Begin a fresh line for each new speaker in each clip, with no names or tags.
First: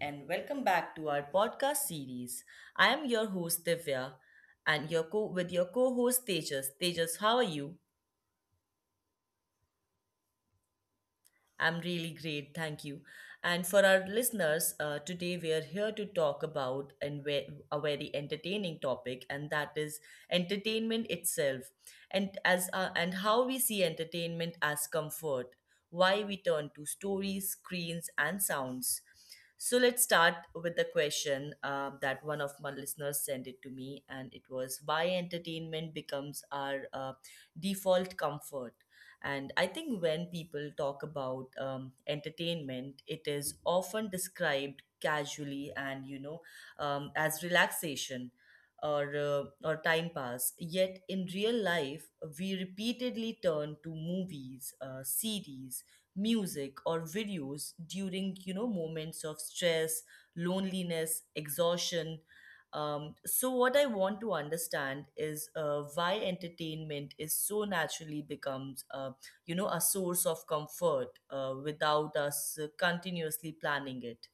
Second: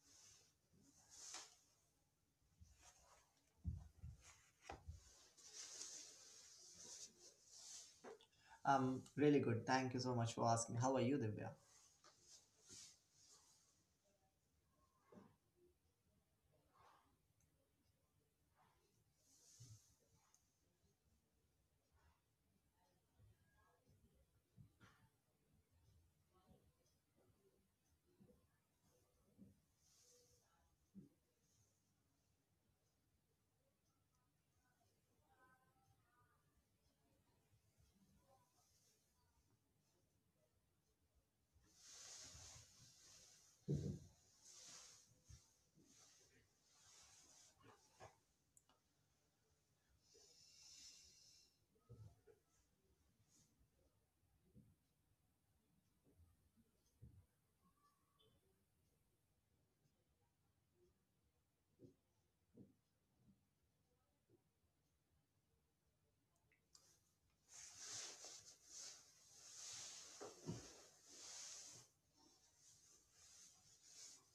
and welcome back to our podcast series. I am your host Divya, and your co- with your co-host Tejas. Tejas, how are you?
Really good. Thank you so much for asking. How are you, Divya?
I'm really great, thank you. And for our listeners, today we are here to talk about a very entertaining topic, and that is entertainment itself, and as and how we see entertainment as comfort, why we turn to stories, screens, and sounds. So let's start with the question that one of my listeners sent it to me, and it was why entertainment becomes our default comfort. And I think when people talk about entertainment, it is often described casually and as relaxation or time pass. Yet in real life, we repeatedly turn to movies, series, music, or videos during moments of stress, loneliness, exhaustion. So what I want to understand is why entertainment is so naturally becomes a source of comfort without us continuously planning it.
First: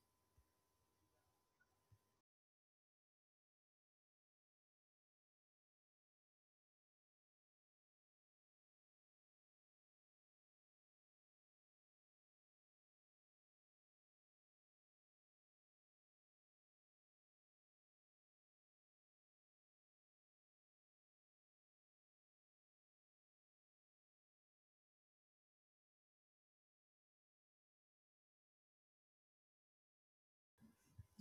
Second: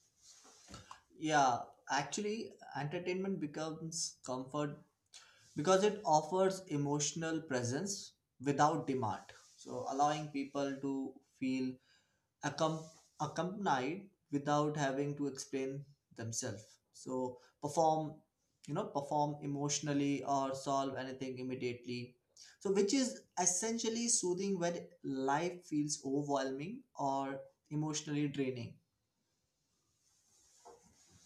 Yeah, actually, entertainment becomes comfort because it offers emotional presence without demand. So, allowing people to feel accom- accompanied without having to explain themselves, so perform, perform emotionally or solve anything immediately, so which is essentially soothing when life feels overwhelming or emotionally draining.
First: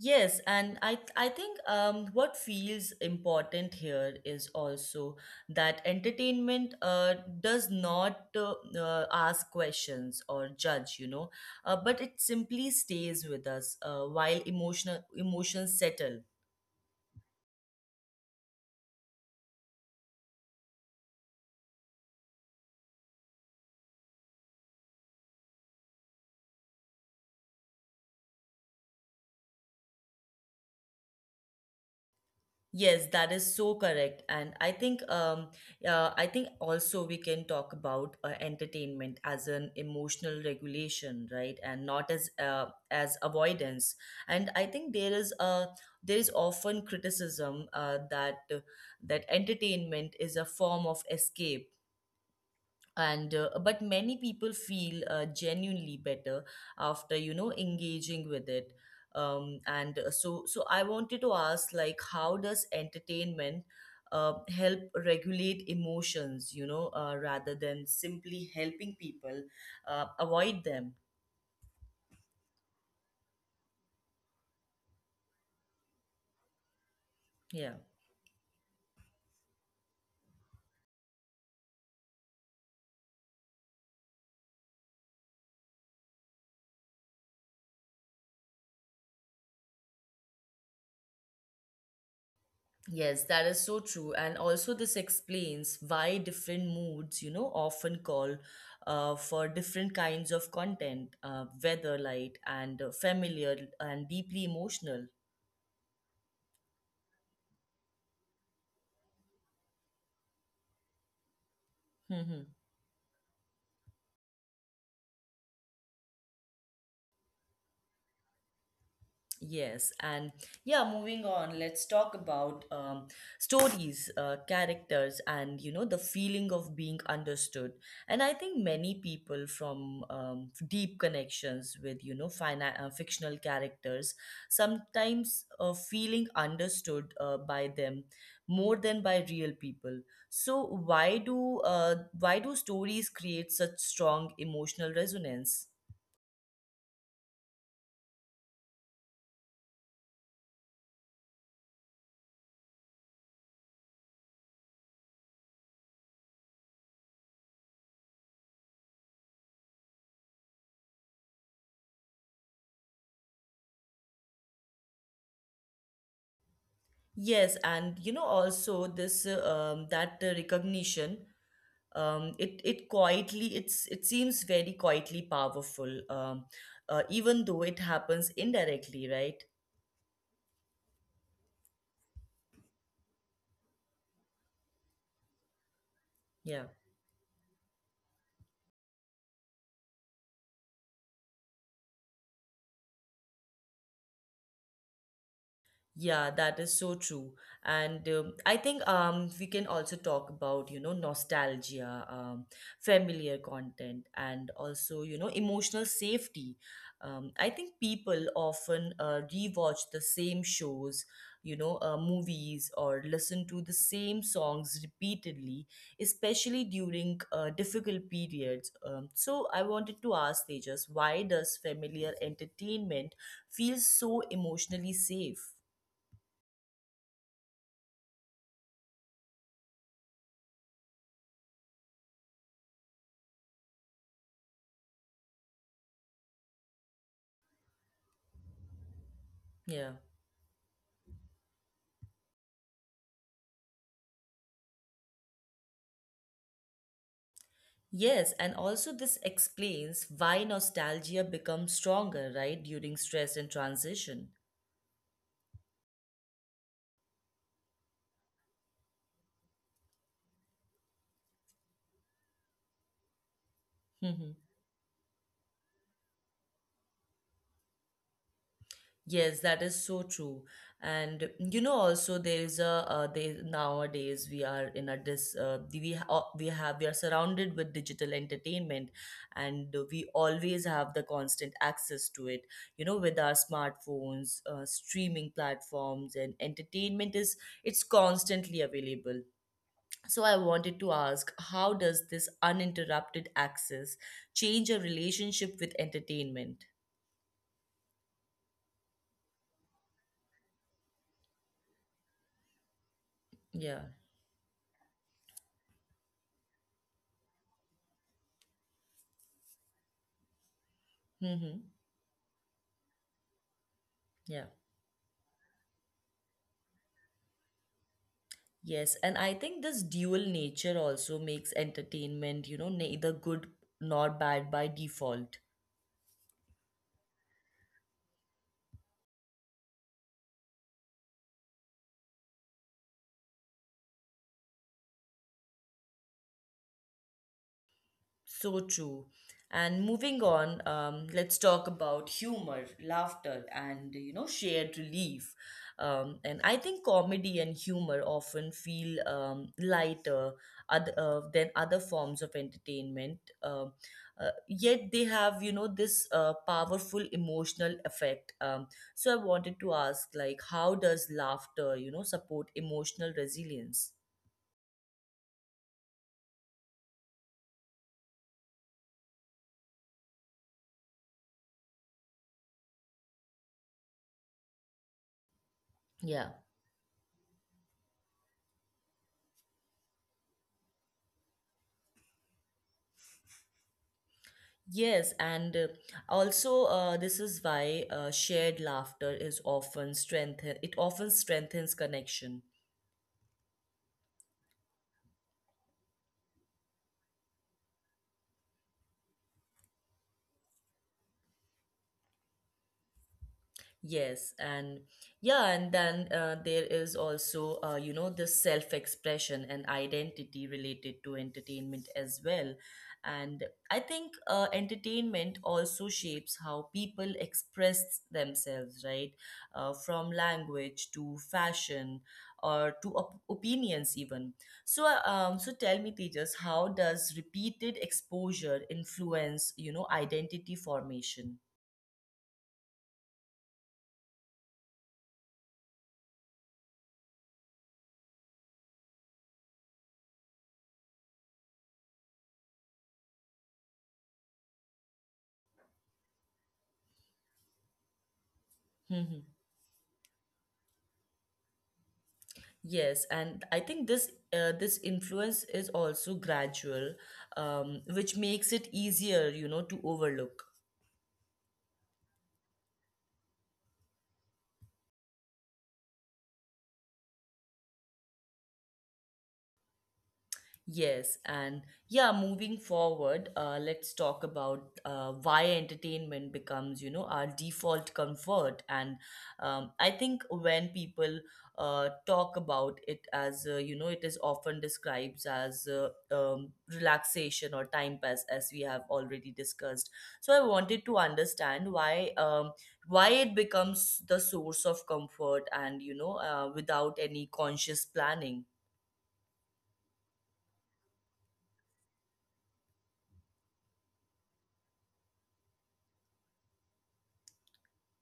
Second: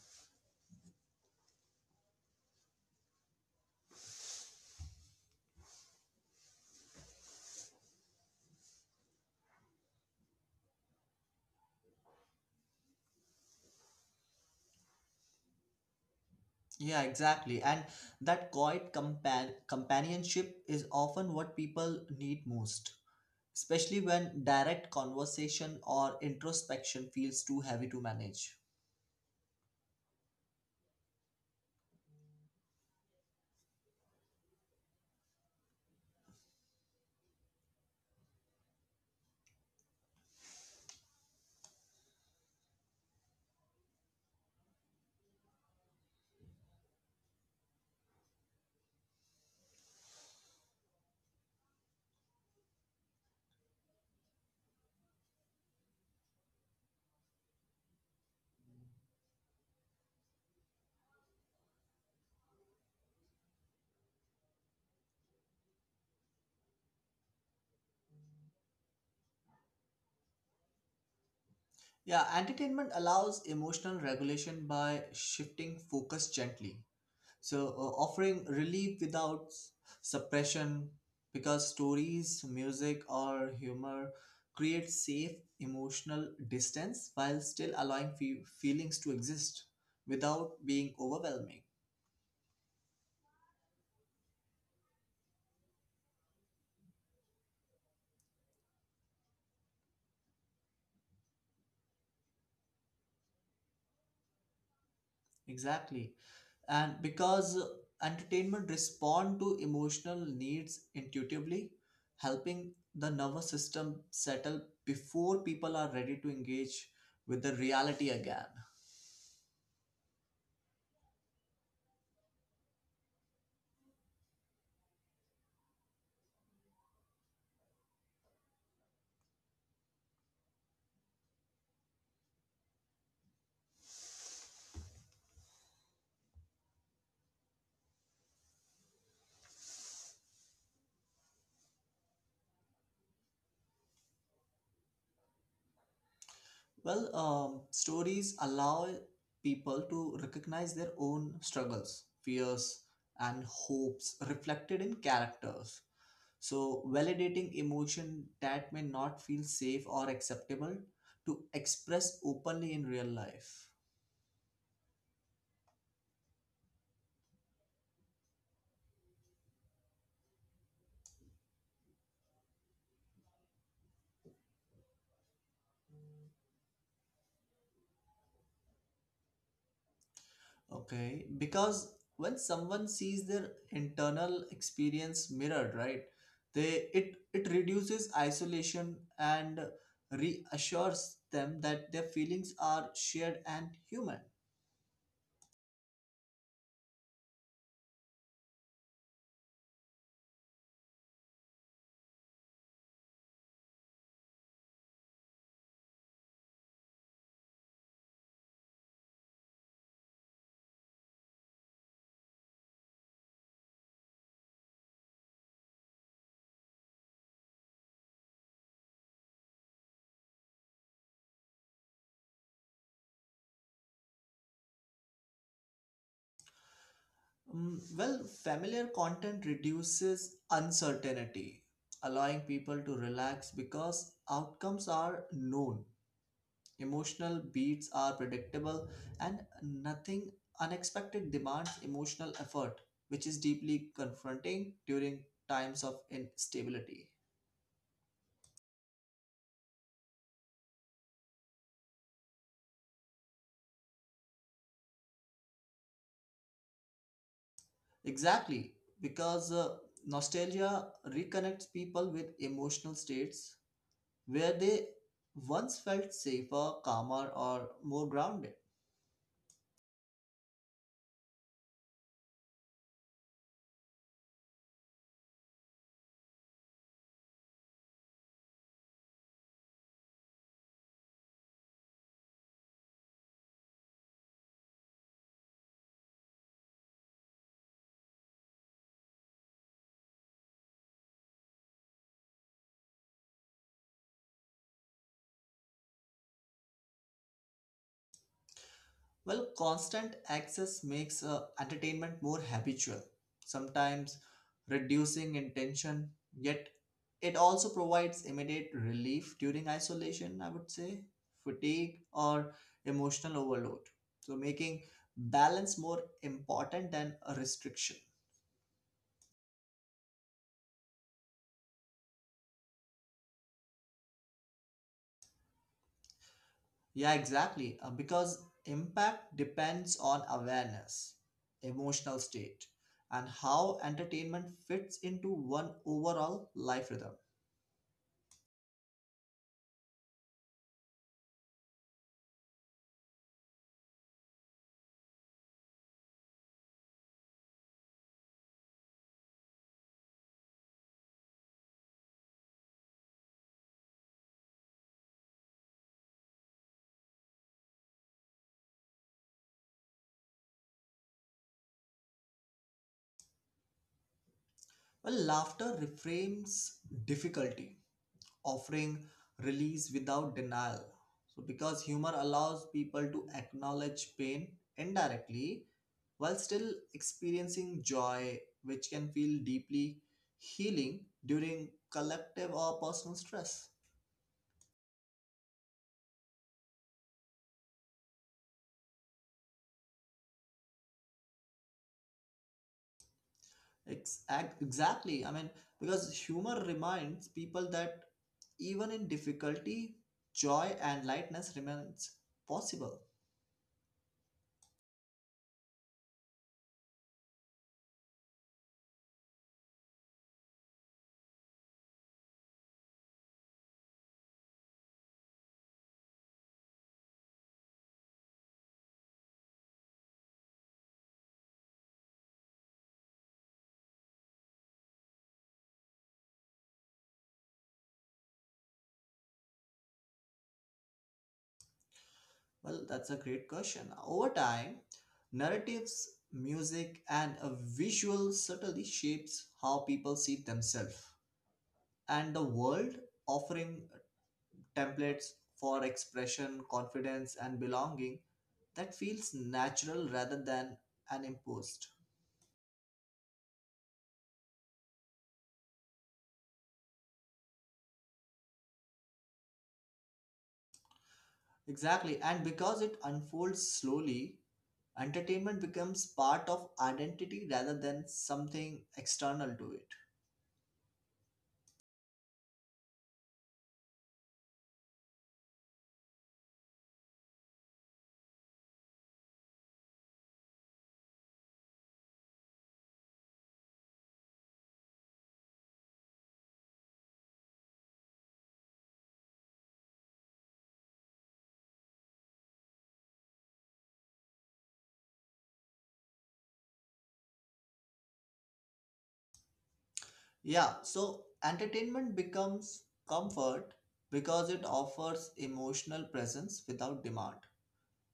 Yes, and I think what feels important here is also that entertainment does not ask questions or judge, you know, but it simply stays with us while emotional emotions settle.
Yeah, exactly. And that quiet companionship is often what people need most, especially when direct conversation or introspection feels too heavy to manage.
Yes, that is so correct. And I think also we can talk about entertainment as an emotional regulation, right? And not as avoidance. And I think there is often criticism that entertainment is a form of escape and but many people feel genuinely better after engaging with it. Um, and uh, so so I wanted to ask, like, how does entertainment help regulate emotions, rather than simply helping people avoid them?
Yeah, entertainment allows emotional regulation by shifting focus gently.
Yeah.
So, offering relief without suppression, because stories, music, or humor create safe emotional distance while still allowing feelings to exist without being overwhelming.
Yes, that is so true. And also, this explains why different moods, you know, often call for different kinds of content, whether light and familiar and deeply emotional.
Exactly. And because entertainment respond to emotional needs intuitively, helping the nervous system settle before people are ready to engage with the reality again.
Yes, and yeah, moving on, let's talk about stories, characters, and you know, the feeling of being understood. And I think many people from deep connections with you know, fictional characters sometimes feeling understood by them more than by real people. So, why do stories create such strong emotional resonance?
Well, stories allow people to recognize their own struggles, fears, and hopes reflected in characters, so validating emotion that may not feel safe or acceptable to express openly in real life.
Yes, and you know also this that recognition, it it quietly it seems very quietly powerful, even though it happens indirectly, right?
Okay, because when someone sees their internal experience mirrored, right,
Yeah.
they it it reduces isolation and reassures them that their feelings are shared and human.
Yeah, that is so true. And I think we can also talk about, you know, nostalgia, familiar content, and also, you know, emotional safety. I think people often rewatch the same shows, you know, movies, or listen to the same songs repeatedly, especially during difficult periods. So I wanted to ask Tejas, why does familiar entertainment feel so emotionally safe?
Mm, well, familiar content reduces uncertainty, allowing people to relax because outcomes are known. Emotional beats are predictable, and
Yeah.
nothing unexpected demands emotional effort, which is deeply confronting during times of instability.
Yes, and also this explains why nostalgia becomes stronger, right, during stress and transition.
Exactly, because nostalgia reconnects people with emotional states where
Mhm.
they once felt safer, calmer, or more grounded.
Yes, that is so true. And you know, also there is a They nowadays we are in a dis we ha- we have we are surrounded with digital entertainment, and we always have the constant access to it. You know, with our smartphones, streaming platforms, and entertainment is it's constantly available. So I wanted to ask, how does this uninterrupted access change your relationship with entertainment?
Well, constant access makes entertainment more habitual,
Yeah.
sometimes reducing intention, yet it also provides immediate relief during isolation, I would say,
Mm-hmm.
fatigue, or emotional overload. So,
Yeah.
making balance more important than a restriction.
Yes. And I think this dual nature also makes entertainment, you know, neither good nor bad by default.
Yeah, exactly, because impact depends on awareness, emotional state, and how entertainment fits into one overall life rhythm.
So true. And moving on, let's talk about humor, laughter, and shared relief. And I think comedy and humor often feel lighter than other forms of entertainment. Yet they have this powerful emotional effect. So I wanted to ask, like, how does laughter support emotional resilience?
Well, laughter reframes difficulty, offering release without denial. So, because humor allows people to acknowledge pain indirectly while
Yeah.
still experiencing joy, which can feel deeply healing during collective or personal stress.
Yes, and also this is why shared laughter is often strengthen it often strengthens connection.
Exactly. I mean, because humor reminds people that even in difficulty, joy and lightness remains possible.
Yes, and yeah, and then there is also, you know, the self-expression and identity related to entertainment as well. And I think entertainment also shapes how people express themselves, right? From language to fashion or to opinions even. So, so tell me, Tejas, how does repeated exposure influence, you know, identity formation?
Well, that's a great question. Over time, narratives, music, and a visual subtly shapes how people see themselves and the world, offering templates for expression, confidence, and belonging that feels natural rather than an imposed.
Yes, and I think this influence is also gradual, which makes it easier, you know, to overlook.
Exactly, and because it unfolds slowly, entertainment becomes part of identity rather than something external to it.
Yes, and yeah, moving forward, let's talk about why entertainment becomes, you know, our default comfort. And I think when people talk about it as, you know, it is often described as relaxation or time pass, as we have already discussed. So I wanted to understand why it becomes the source of comfort and, you know, without any conscious planning.
Yeah, so entertainment becomes comfort because it offers emotional presence without demand,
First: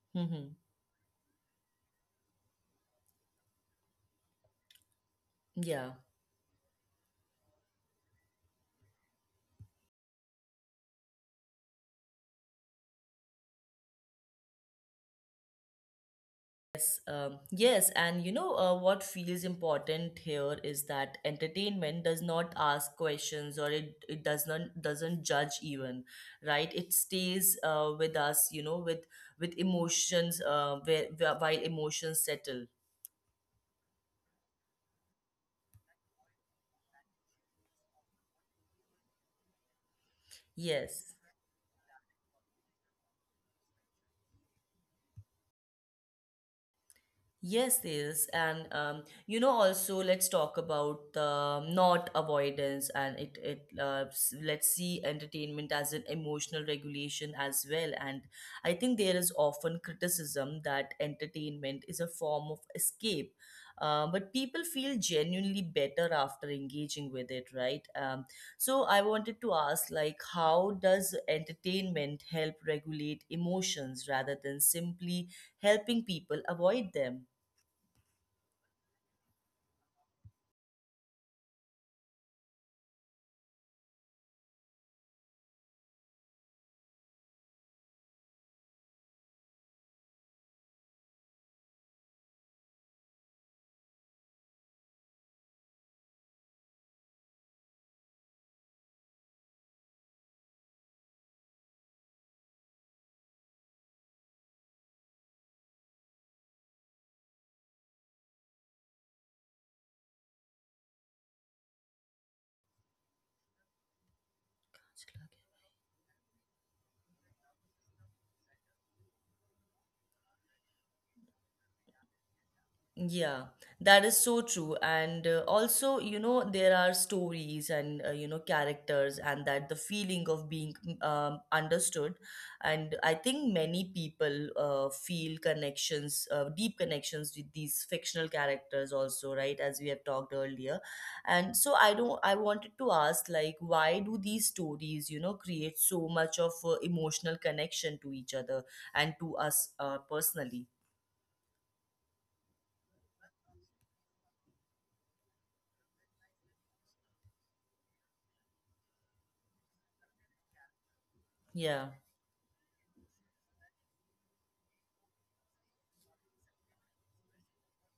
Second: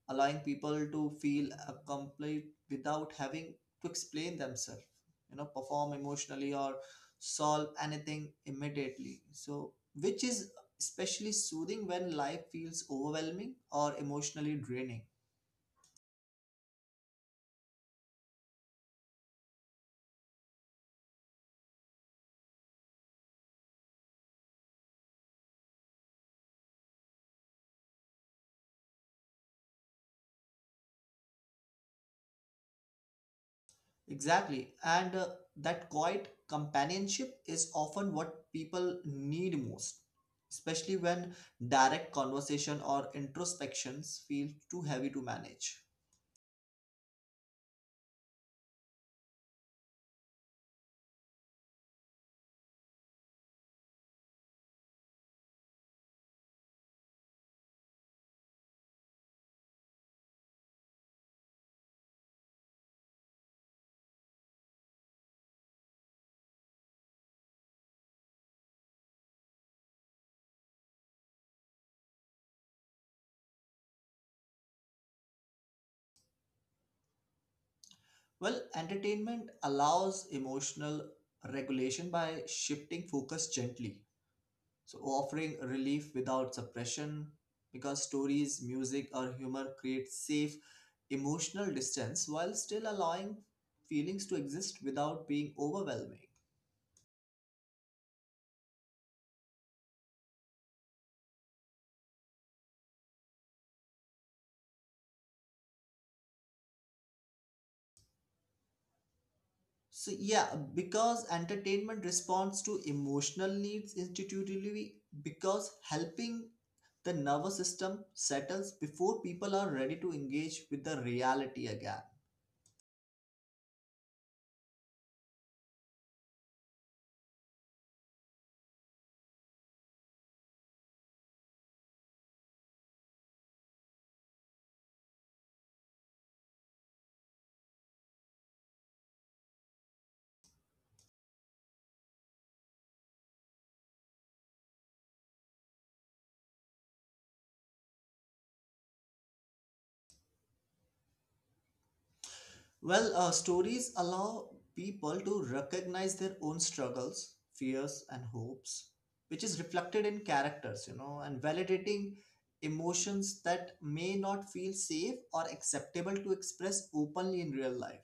allowing
Mm-hmm.
people to feel accomplished without having to explain themselves, you know,
Yeah.
perform emotionally or solve anything immediately. So, which is especially soothing when life feels overwhelming or emotionally draining.
Yes, and what feels important here is that entertainment does not ask questions or it doesn't judge even, right? It stays with us, you know, with emotions while emotions settle.
Exactly. And that quiet companionship is often what people need most, especially
Yes.
when direct conversation or introspections feel too heavy to manage.
Yes, yes, and you know, also let's talk about the not avoidance and let's see entertainment as an emotional regulation as well. And I think there is often criticism that entertainment is a form of escape, but people feel genuinely better after engaging with it, right? So I wanted to ask, like, how does entertainment help regulate emotions rather than simply helping people avoid them?
Well, entertainment allows emotional regulation by shifting focus gently, so offering relief without suppression, because stories, music, or humor create safe emotional distance while still allowing feelings to exist without being overwhelming. So yeah, because entertainment responds to emotional needs intuitively,
Anklage.
because helping the nervous system settles before people are ready to engage with the reality again.
Yeah, that is so true. And also, you know, there are stories and, you know, characters, and that the feeling of being understood. And I think many people feel connections, deep connections with these fictional characters, also, right? As we have talked earlier. And so I don't, I wanted to ask, like, why do these stories, you know, create so much of emotional connection to each other and to us personally?
Well, stories allow people to recognize their own struggles, fears, and hopes, which is reflected in characters, you know, and
Yeah.
validating emotions that may not feel safe or acceptable to express openly in real life.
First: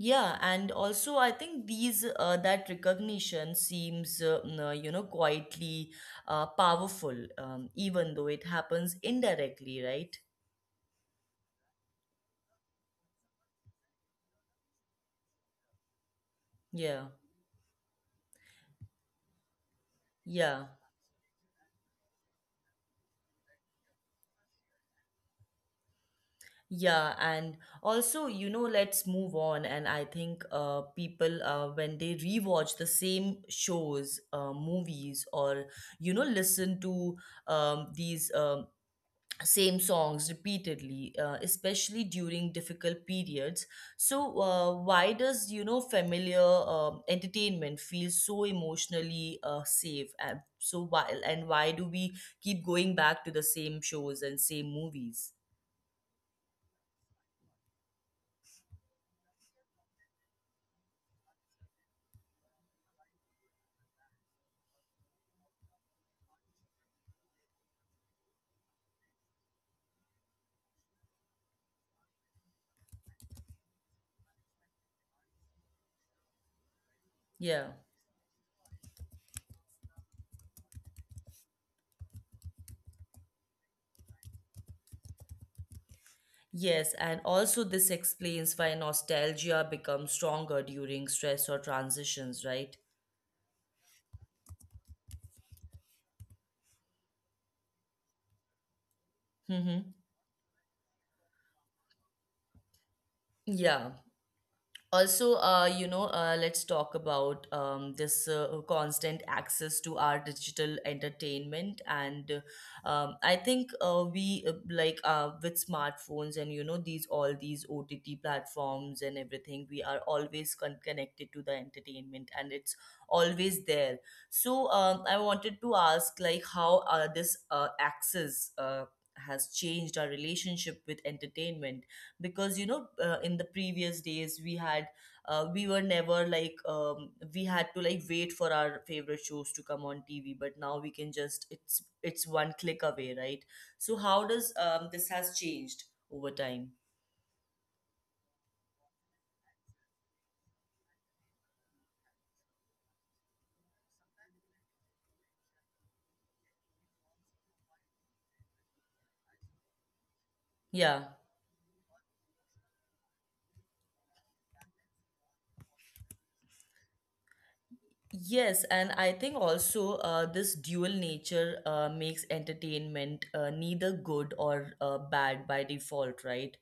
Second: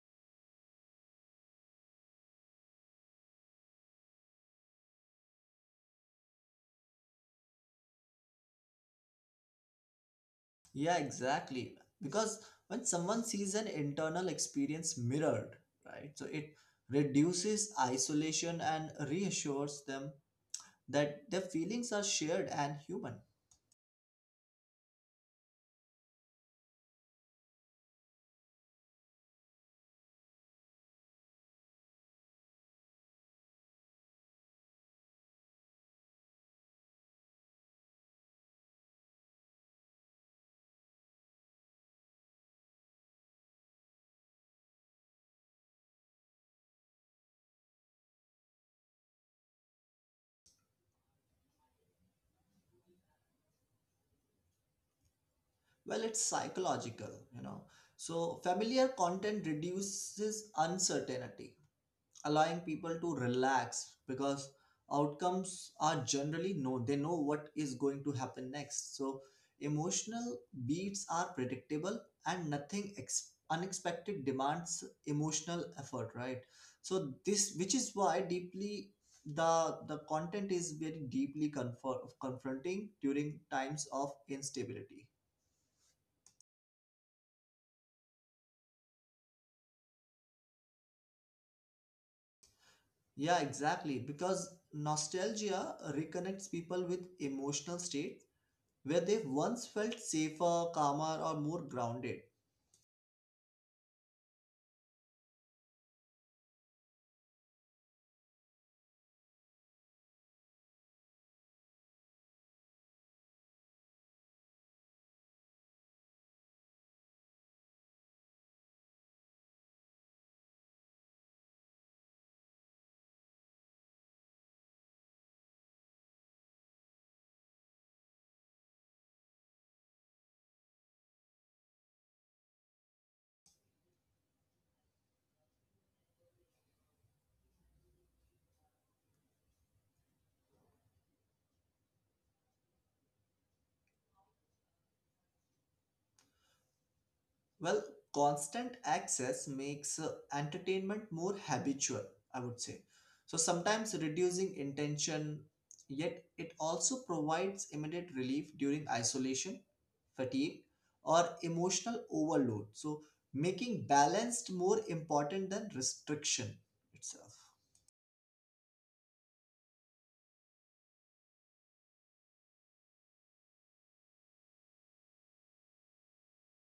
Yeah, and also I think these that recognition seems you know, quietly powerful, even though it happens indirectly, right?
Yeah, exactly. Because when someone sees an internal experience mirrored, right, so it
Yeah,
reduces isolation and reassures them
yeah,
that their feelings are shared and human.
yeah, and also you know, let's move on, and I think people when they rewatch the same shows, movies, or you know, listen to these same songs repeatedly, especially during difficult periods. So why does you know familiar entertainment feel so emotionally safe, and so why and why do we keep going back to the same shows and same movies?
Well, it's psychological, you know. So, familiar content reduces uncertainty, allowing people to relax because outcomes are generally known. They know what is going to happen next, so emotional beats are predictable and nothing unexpected demands emotional effort, right? So this, which
Yeah,
is why deeply, the content is very deeply confronting during times of instability.
yes, and also this explains why nostalgia becomes stronger during stress or transitions, right?
Yeah, exactly, because nostalgia reconnects people with emotional state where they once
Mm-hmm.
felt safer, calmer, or more grounded.
Yeah, also let's talk about this constant access to our digital entertainment. And I think we like with smartphones and you know, these ott platforms and everything, we are always connected to the entertainment and it's always there. So I wanted to ask, like, how this access has changed our relationship with entertainment, because you know, in the previous days we were never like, we had to like wait for our favorite shows to come on tv, but now we can just, it's one click away, right? So how does this has changed over time?
Well, constant access makes entertainment more habitual, I would say. So sometimes reducing intention, yet it also provides immediate relief during isolation, fatigue,
Yeah.
or emotional overload. So making balanced more important than restriction itself.
Yes, and I think also this dual nature makes entertainment neither good or bad by default, right?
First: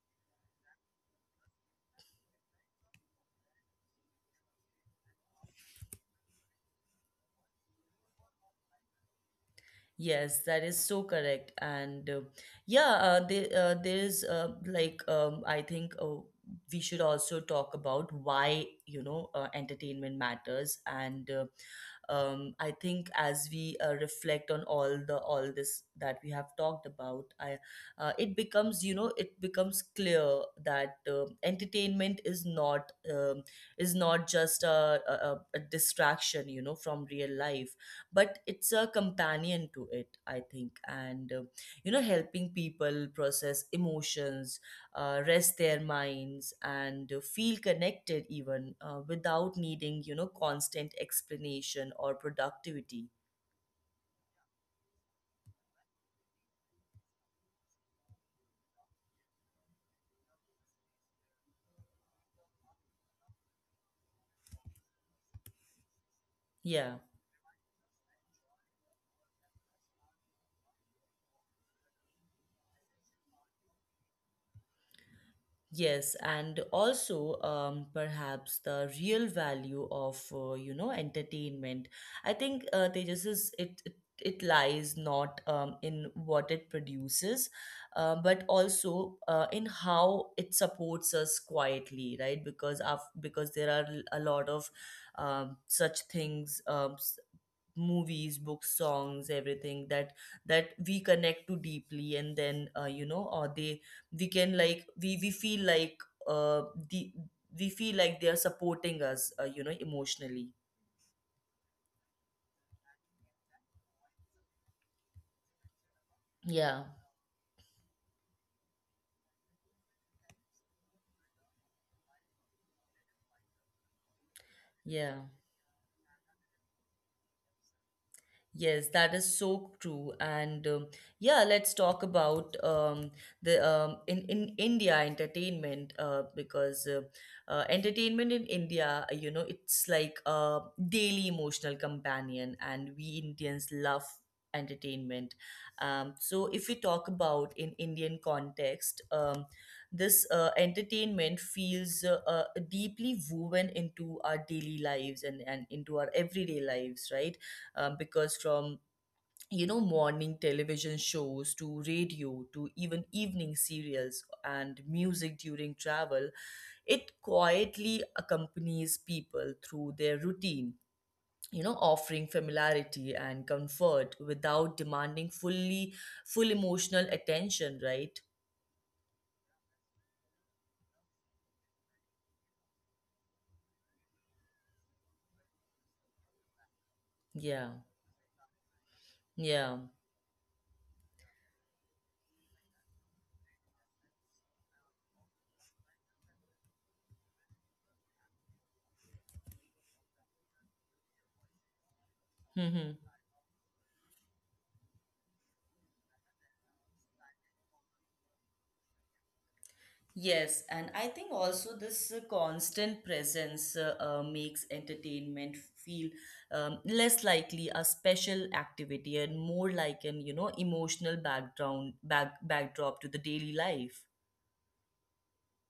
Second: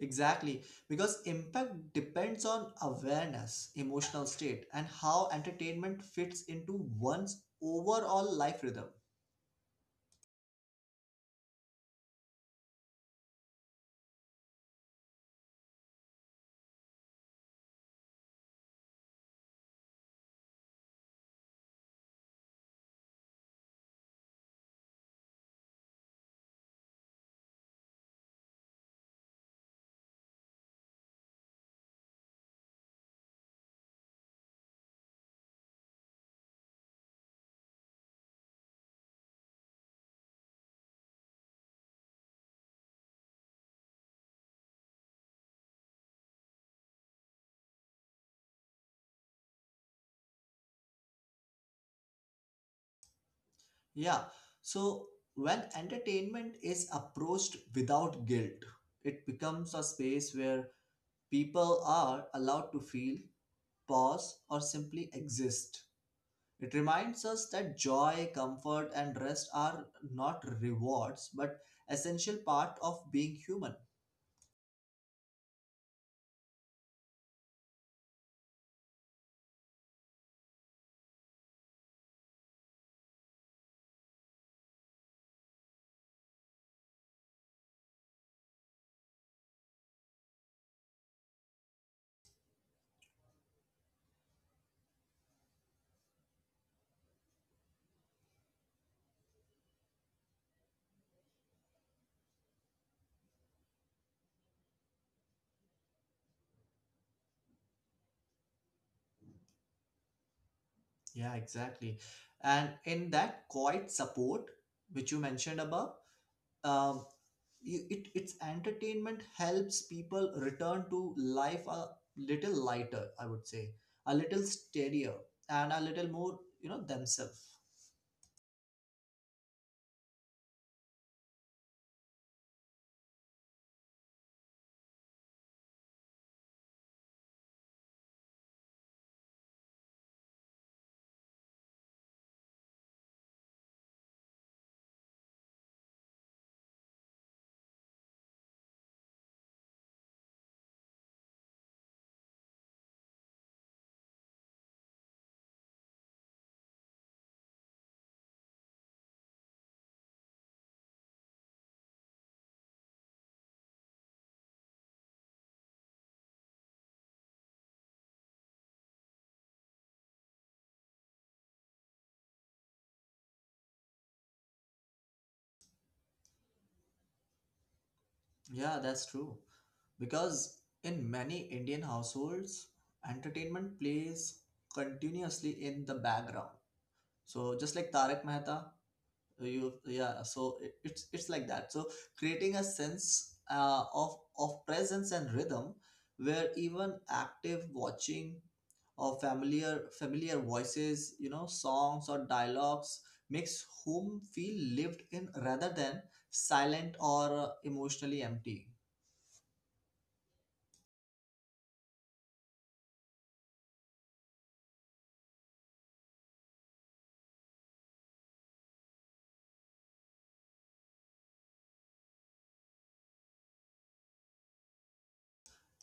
Exactly, because impact depends on awareness, emotional state, and how entertainment fits into one's overall life rhythm.
Yes, that is so correct. And yeah, there is I think we should also talk about why you know entertainment matters. And I think as we reflect on all this that we have talked about, I it becomes you know, it becomes clear that entertainment is not just a distraction, you know, from real life, but it's a companion to it. I think, and you know, helping people process emotions, rest their minds, and feel connected even without needing, you know, constant explanation or productivity.
Yeah, so when entertainment is approached without guilt, it becomes a space where people are allowed to feel, pause, or simply exist. It
Yeah.
reminds us that joy, comfort, and rest are not rewards but essential part of being human.
Yes, and also perhaps the real value of you know entertainment, I think Tejas, is it it lies not in what it produces, but also in how it supports us quietly, right? Because there are a lot of such things. Movies, books, songs, everything that we connect to deeply, and then you know, or they we can like, we feel like, uh the we feel like they are supporting us you know, emotionally.
Yeah, exactly. And in that quiet support, which you mentioned above,
Yeah,
um, its entertainment helps people return to life a little lighter, I would say, a little steadier,
yeah.
and a little more, you know, themselves.
Yes, that is so true. And Yeah, let's talk about the in India entertainment because entertainment in India, it's like a daily emotional companion, and we Indians love entertainment. So if we talk about in Indian context, this entertainment feels deeply woven into our daily lives and into our everyday lives, right? Because from you know, morning television shows to radio to even evening serials and music during travel, it quietly accompanies people through their routine, you know, offering familiarity and comfort without demanding full emotional attention, right?
Yeah, that's true. Because in many Indian households, entertainment plays continuously in the background. So
Yeah,
just like Tarak Mehta, you,
yeah.
yeah, so it's like that, so creating a sense of presence and rhythm where even active watching or familiar voices, you know, songs or dialogues makes whom feel lived in rather than silent or emotionally empty.
Yes, and I think also this constant presence makes entertainment feel less likely a special activity and more like an, you know, emotional background back backdrop to the daily life.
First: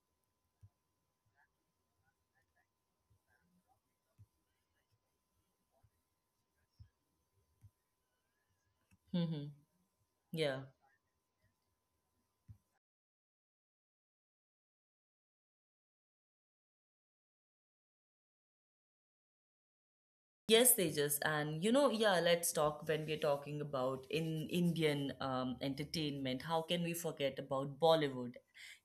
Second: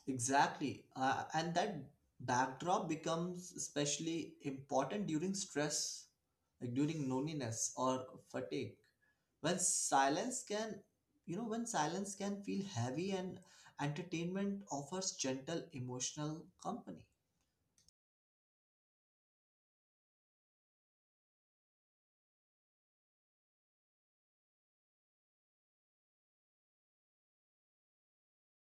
Exactly, and that backdrop becomes especially important during stress, like during loneliness or fatigue,
Hmm.
when silence
Yeah.
can, you know, when silence can feel heavy and entertainment offers gentle emotional company.
Yes, Tejas, and you know, yeah, let's talk when we're talking about in Indian entertainment. How can we forget about Bollywood,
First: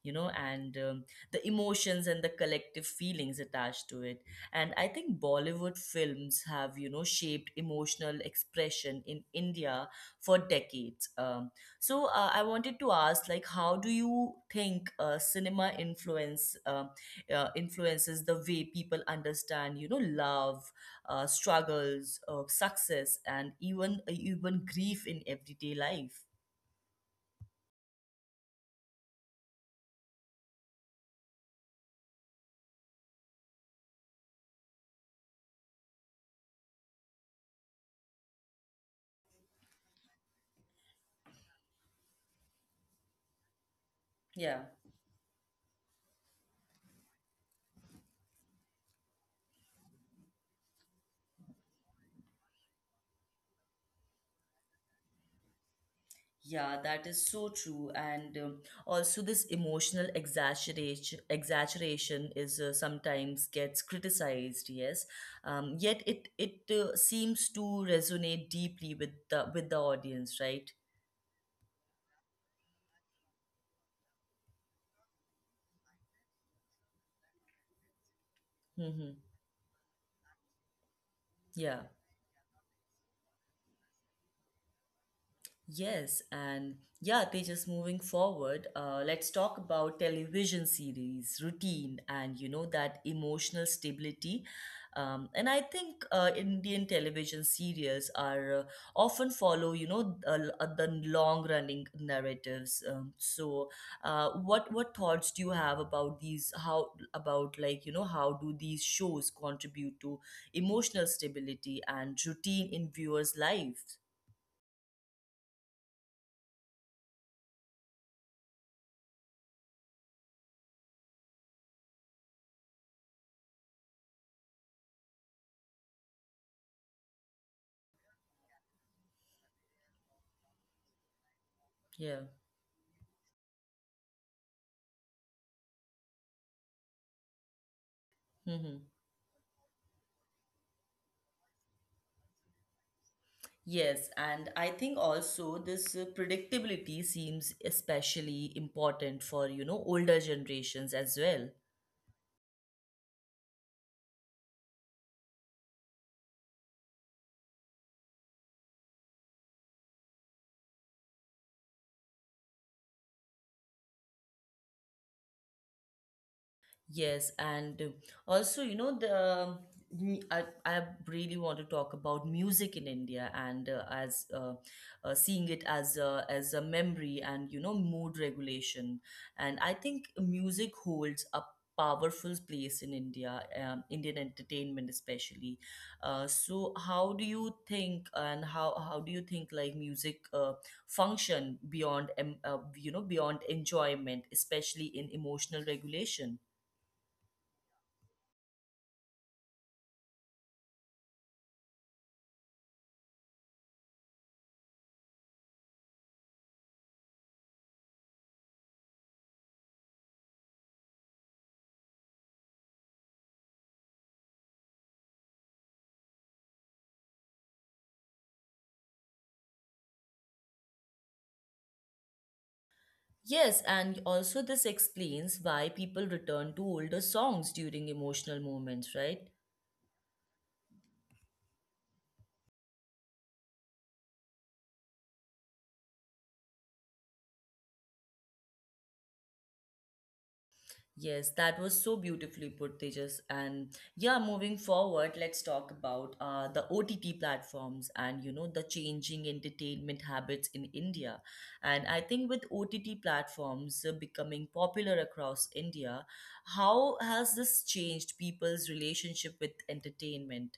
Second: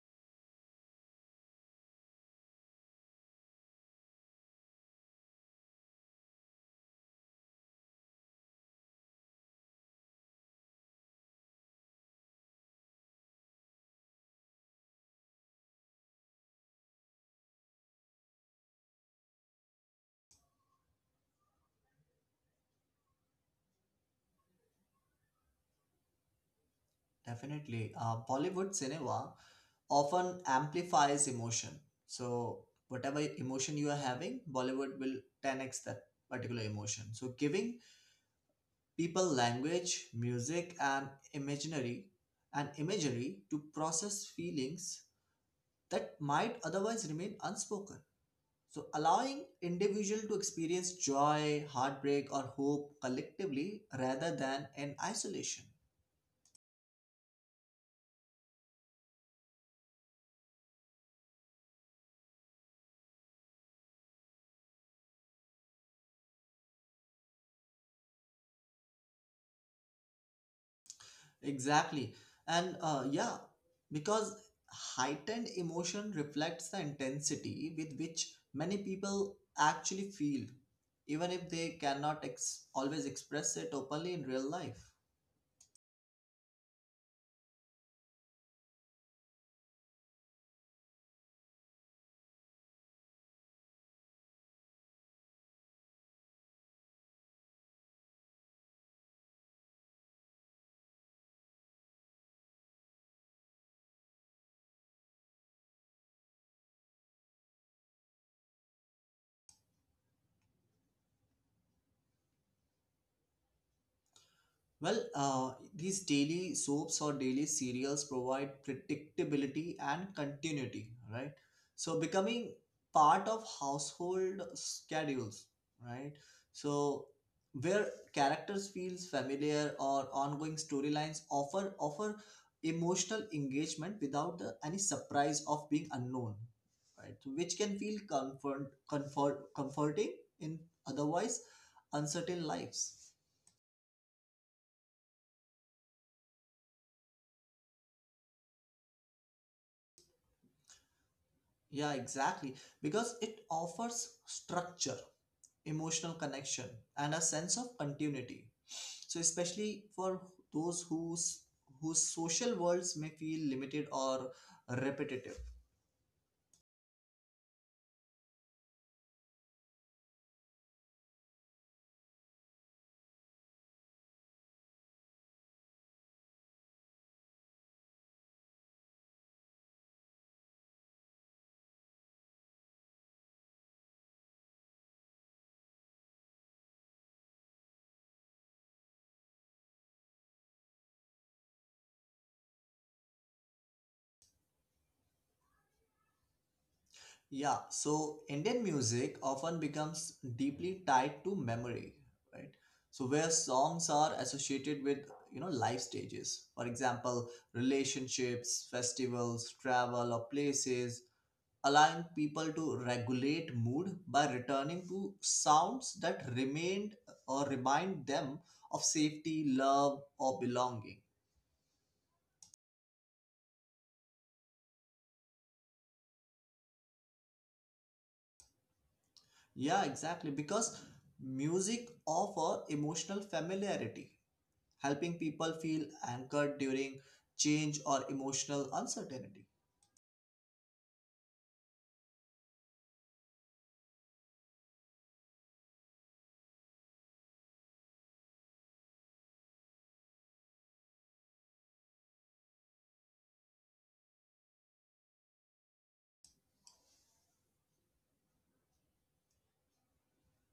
you know, and the emotions and the collective feelings attached to it? And I think Bollywood films have, you know, shaped emotional expression in India for decades. I wanted to ask, like, how do you think cinema influence influences the way people understand, you know, love, struggles, success, and even grief in everyday life.
Definitely, bollywood cinema often amplifies emotion. So whatever emotion you are having, bollywood will 10x that particular emotion, so giving people language, music, and imaginary and imagery to process
Yeah.
feelings that might otherwise remain unspoken. So, allowing individual to experience joy, heartbreak, or hope collectively rather than in isolation.
Yeah, that is so true. And Also, this emotional exaggeration is sometimes gets criticized. Yes, yet it seems to resonate deeply with the audience, right?
Exactly, and yeah, because heightened emotion reflects the intensity with which many
Mm-hmm.
people actually feel, even if they
Yeah.
cannot always express it openly in real life.
Yes, and yeah, Tejas, moving forward, let's talk about television series, routine, and you know, that emotional stability. And I think Indian television serials are often follow, you know, the long running narratives. So what thoughts do you have about these? How about like you know, how do these shows contribute to emotional stability and routine in viewers' lives?
Well, these daily soaps or daily serials provide predictability and continuity, right? So becoming part of household schedules, right? So where characters feels familiar or ongoing storylines offer
Yeah.
offer emotional engagement without the, any surprise of being unknown, right? So, which can feel
Mm-hmm.
comforting in otherwise uncertain lives.
Yes, and I think also this predictability seems especially important for, you know, older generations as well.
Yeah, exactly. Because it offers structure, emotional connection, and a sense of continuity. So, especially for those whose social worlds may feel limited or repetitive.
Yes, and also, you know, I really want to talk about music in India and as seeing it as a memory and you know mood regulation. And I think music holds a powerful place in India, Indian entertainment especially. So how do you think and how do you think like music function you know beyond enjoyment, especially in emotional regulation?
Yeah, so Indian music often becomes deeply tied to memory, right? So where songs are associated with, you know, life stages. For example, relationships, festivals, travel, or places, allowing people to regulate mood by returning to sounds that remained or remind them of safety, love, or belonging.
Yes, and also this explains why people return to older songs during emotional moments, right?
Yeah, exactly. Because music offer emotional familiarity, helping people feel anchored during change or emotional uncertainty.
Yes, that was so beautifully put, Tejas. And yeah, moving forward, let's talk about the OTT platforms and you know the changing entertainment habits in India. And I think with OTT platforms becoming popular across India, how has this changed people's relationship with entertainment?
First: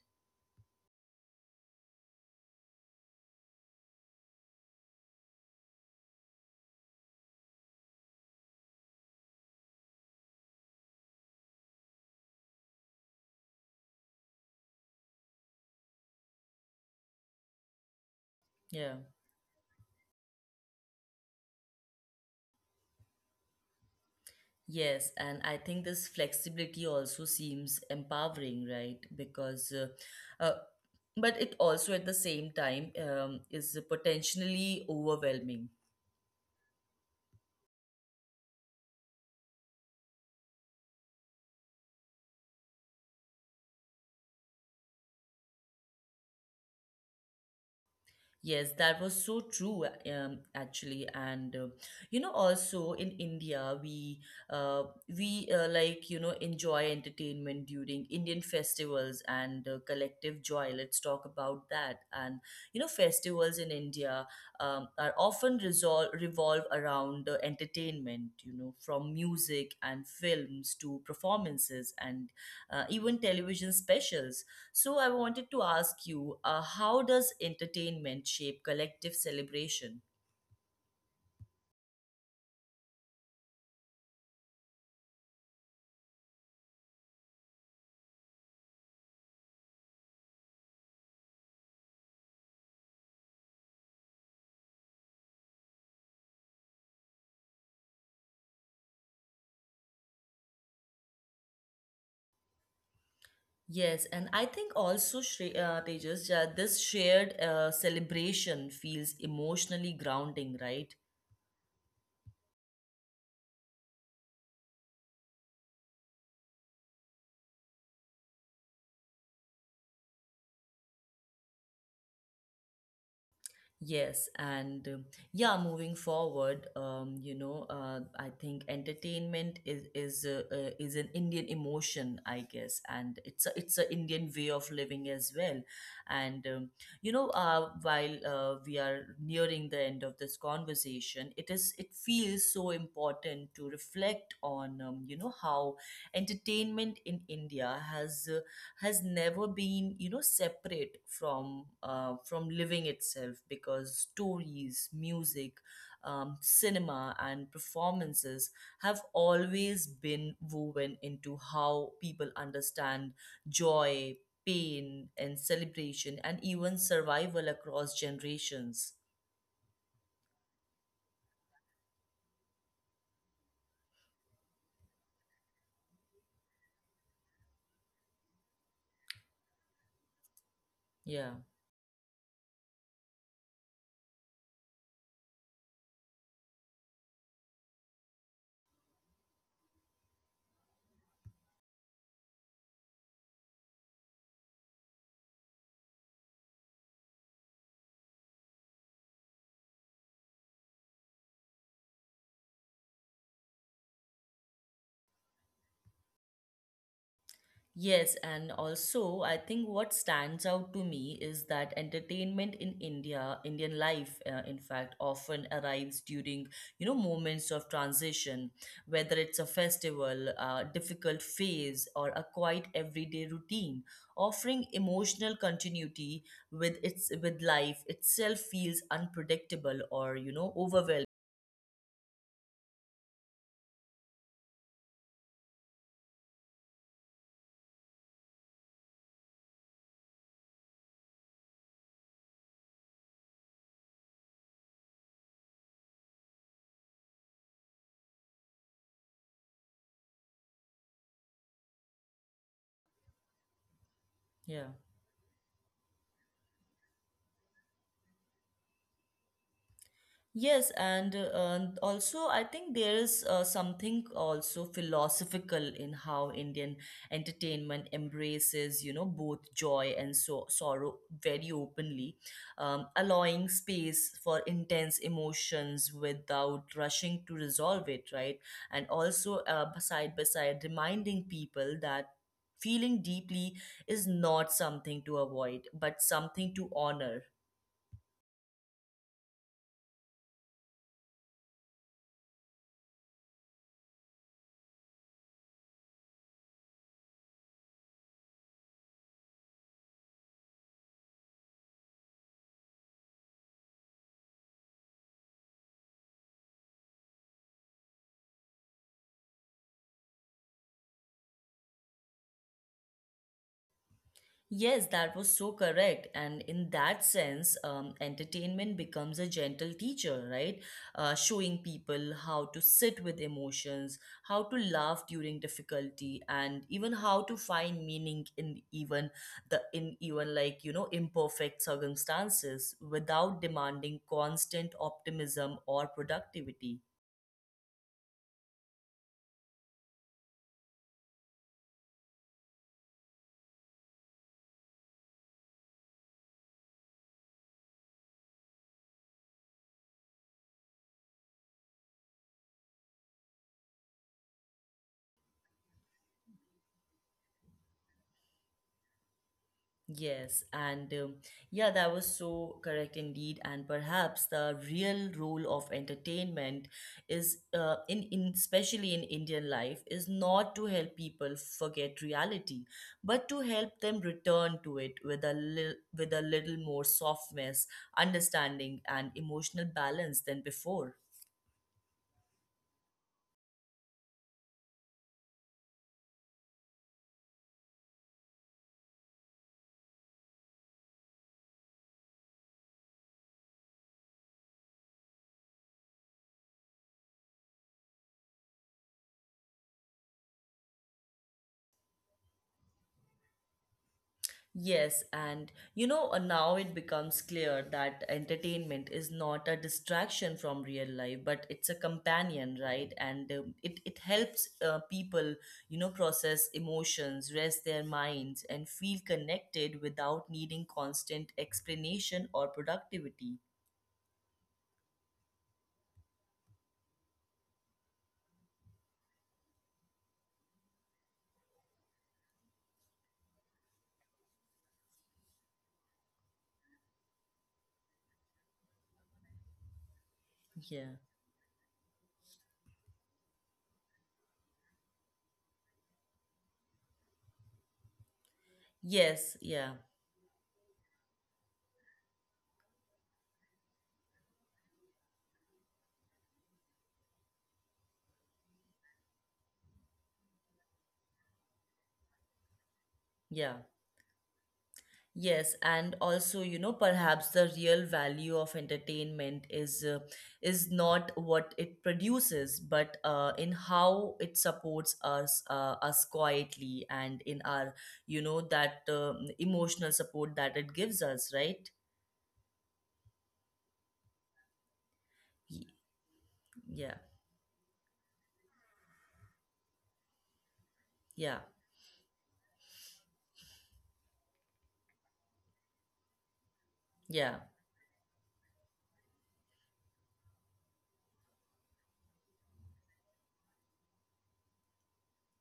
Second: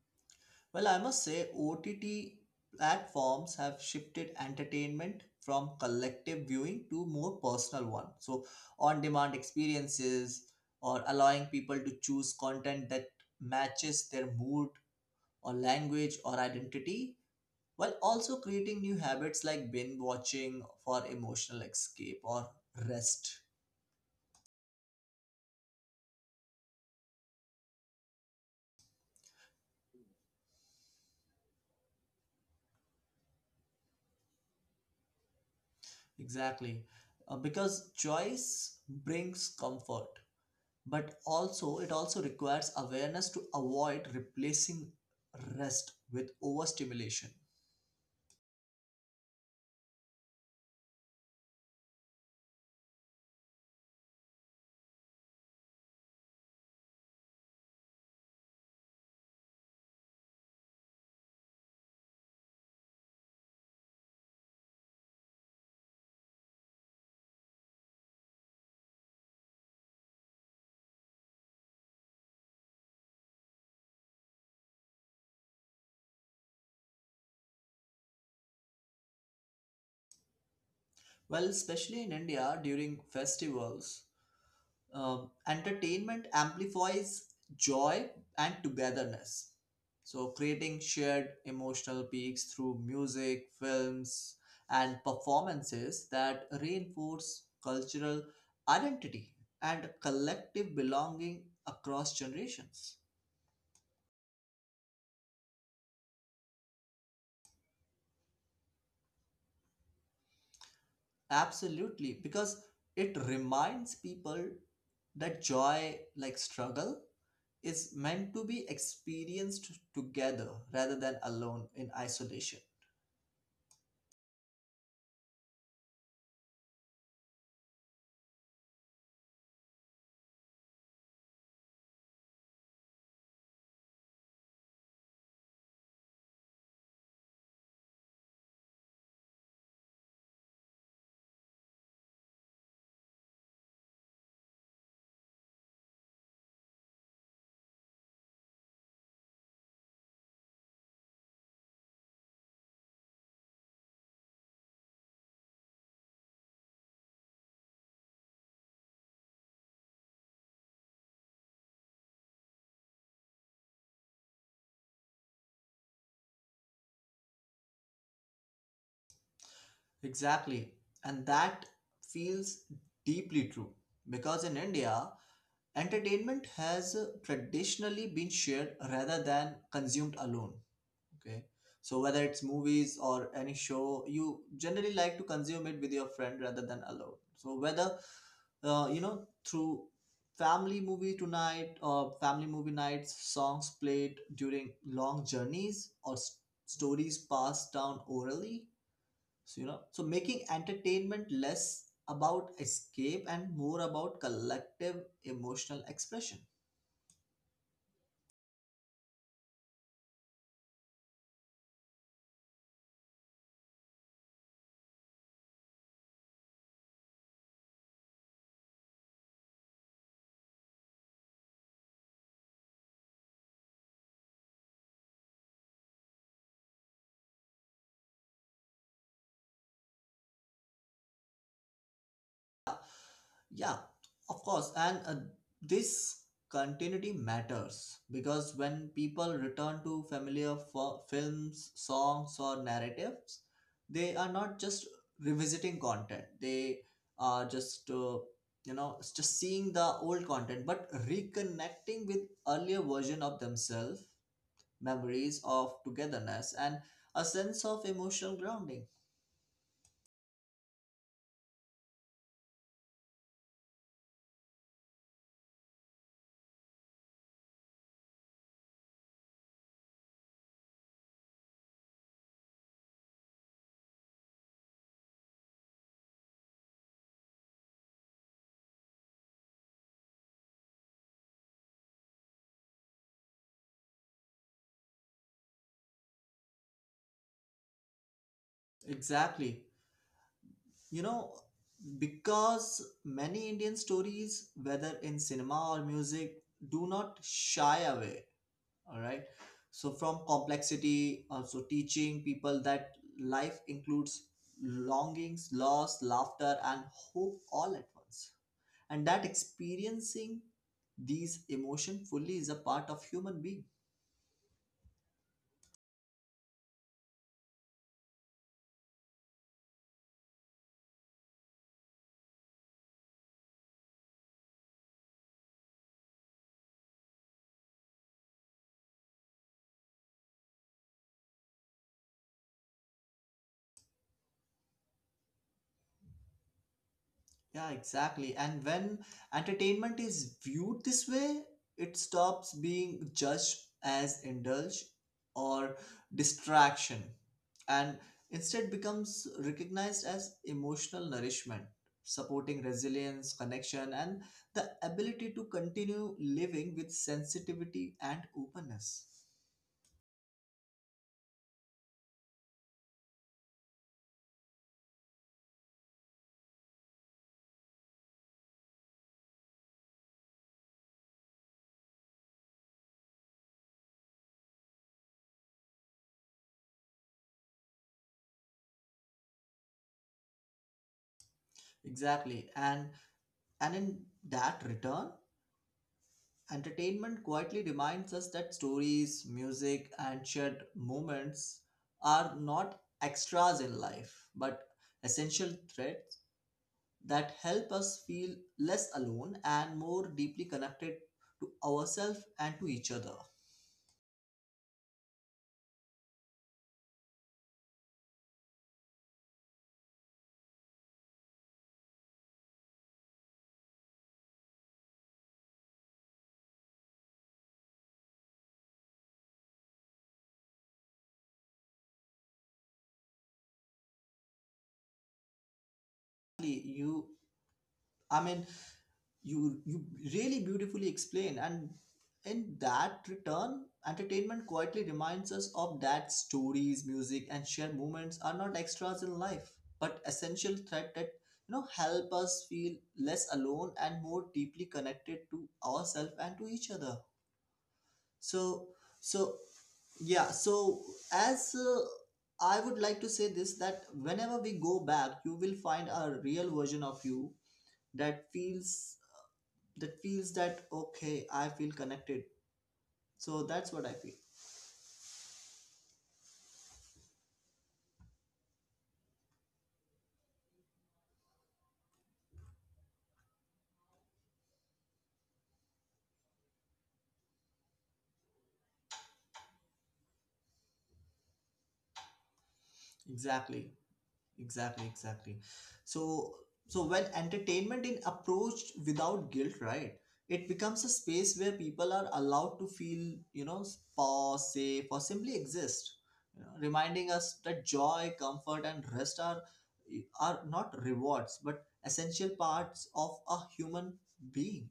Well, I must say, OTT platforms have shifted entertainment from collective viewing to more personal one. So, on-demand experiences or allowing people to choose content that matches their mood or language or identity, while also creating
Yeah.
new habits like binge watching for emotional escape or rest.
Yes, and I think this flexibility also seems empowering, right? Uh, but it also at the same time is potentially overwhelming.
Exactly. Because choice brings comfort, but also it also requires awareness to avoid replacing rest with overstimulation.
Yes, that was so true, actually, and you know, also in India, we like you know enjoy entertainment during Indian festivals and collective joy. Let's talk about that. And you know, festivals in India are often resolve revolve around entertainment. You know, from music and films to performances and even television specials. So I wanted to ask you, how does entertainment shape collective celebration?
Well, especially in india during festivals, entertainment amplifies joy and togetherness, so creating shared emotional peaks through music, films, and performances that reinforce cultural identity and collective belonging across generations.
Yes, and I think also, Tejas, this shared celebration feels emotionally grounding, right?
Absolutely, because it reminds people that joy, like struggle, is meant to be experienced together rather than alone in isolation.
Yes, and yeah, moving forward, I think entertainment is an Indian emotion, I guess, and it's a Indian way of living as well. And you know, while we are nearing the end of this conversation, it feels so important to reflect on you know how entertainment in India has never been you know separate from living itself, because stories, music, cinema, and performances have always been woven into how people understand joy, pain, and celebration, and even survival across generations.
Exactly. And that feels deeply true because in India, entertainment has traditionally been shared rather than consumed alone.
Yeah.
Okay. So whether it's movies or any show, you generally like to consume it with your friend rather than alone. So whether you know, through family movie tonight or family movie nights, songs played during long journeys or stories passed down orally. So you know, so making entertainment less about escape and more about collective emotional expression.
Yes, and also I think what stands out to me is that entertainment in India, Indian life, in fact, often arrives during you know moments of transition, whether it's a festival, a difficult phase, or a quiet everyday routine. Offering emotional continuity with life itself feels unpredictable or you know overwhelming.
Yeah, of course. And this continuity matters because when people return to familiar films, songs, or narratives, they are not just revisiting content. They are just, you know, just seeing the old content, but reconnecting with earlier version of themselves,
Yeah.
memories of togetherness, and a sense of emotional grounding.
Yes, and also I think there is something also philosophical in how Indian entertainment embraces, you know, both joy and sorrow very openly, allowing space for intense emotions without rushing to resolve it, right? And also side by side reminding people that feeling deeply is not something to avoid, but something to honor.
Exactly. You know, because many Indian stories, whether in cinema or music, do not shy away, all right? So, from complexity, also teaching people that life includes longings, loss, laughter, and hope all at once. And that experiencing these emotions fully is a part of human being.
Yes, that was so correct. And in that sense, entertainment becomes a gentle teacher, right? Showing people how to sit with emotions, how to laugh during difficulty, and even how to find meaning in even the in even like you know imperfect circumstances without demanding constant optimism or productivity.
Yeah, exactly. And when entertainment is viewed this way, it stops being judged as indulge or distraction, and instead becomes recognized as emotional nourishment, supporting resilience, connection, and the ability to continue living with sensitivity and openness.
Yes, and yeah, that was so correct indeed. And perhaps the real role of entertainment is, in especially in Indian life, is not to help people forget reality, but to help them return to it with with a little more softness, understanding, and emotional balance than before.
Exactly. And in that return, entertainment quietly reminds us that stories, music, and shared moments are not extras in life, but essential threads that help us feel less alone and more deeply connected to ourselves and to each other.
Yes, and you know, now it becomes clear that entertainment is not a distraction from real life, but it's a companion, right? And it helps people, you know, process emotions, rest their minds, and feel connected without needing constant explanation or productivity.
Exactly. You, I mean, you really beautifully explain, and in that return entertainment quietly reminds us of that stories, music, and shared moments are not extras in life but essential thread
Yeah.
that, you know, help us feel less alone and more deeply connected to ourselves and to each other. So so
Yes, yeah,
yeah, so as I would like to say this, that whenever we go back you will find a real version of you that feels, that okay, I feel connected.
yeah.
So that's what I feel.
Yes, and also, you know, perhaps the real value of entertainment is not what it produces, but in how it supports us us quietly and in our, you know, that emotional support that it gives us, right?
exactly
Y-
exactly. So
Yeah,
when entertainment is approached without guilt, right, it
yeah,
becomes a space where people are allowed to feel, you know, pause, safe, or simply exist, you know,
yeah.
reminding us that joy, comfort, and rest are not rewards but essential parts of a human being.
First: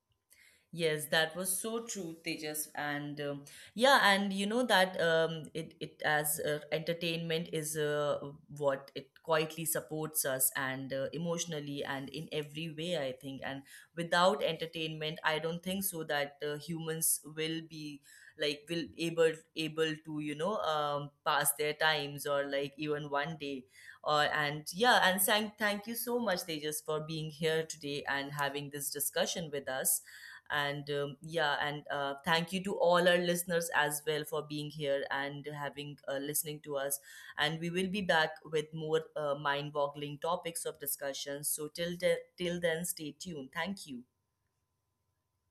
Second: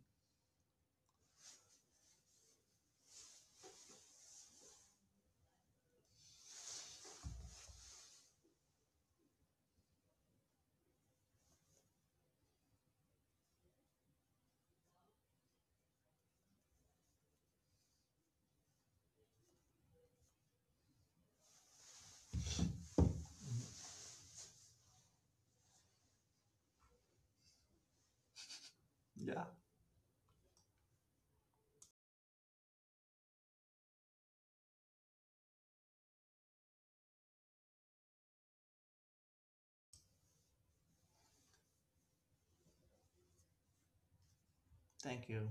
Yes, that was so true, Tejas. And Yeah, and you know that it it as entertainment is what it quietly supports us and emotionally and in every way, I think. And without entertainment, I don't think so that humans will be like will able to you know pass their times or like even one day. Or and Yeah, and thank you so much, Tejas, for being here today and having this
Yeah,
discussion with us. And yeah, and thank you to all our listeners as well for being here and having listening to us. And we will be back with more mind-boggling topics of discussion, so till then, stay tuned. Thank you.
thank you.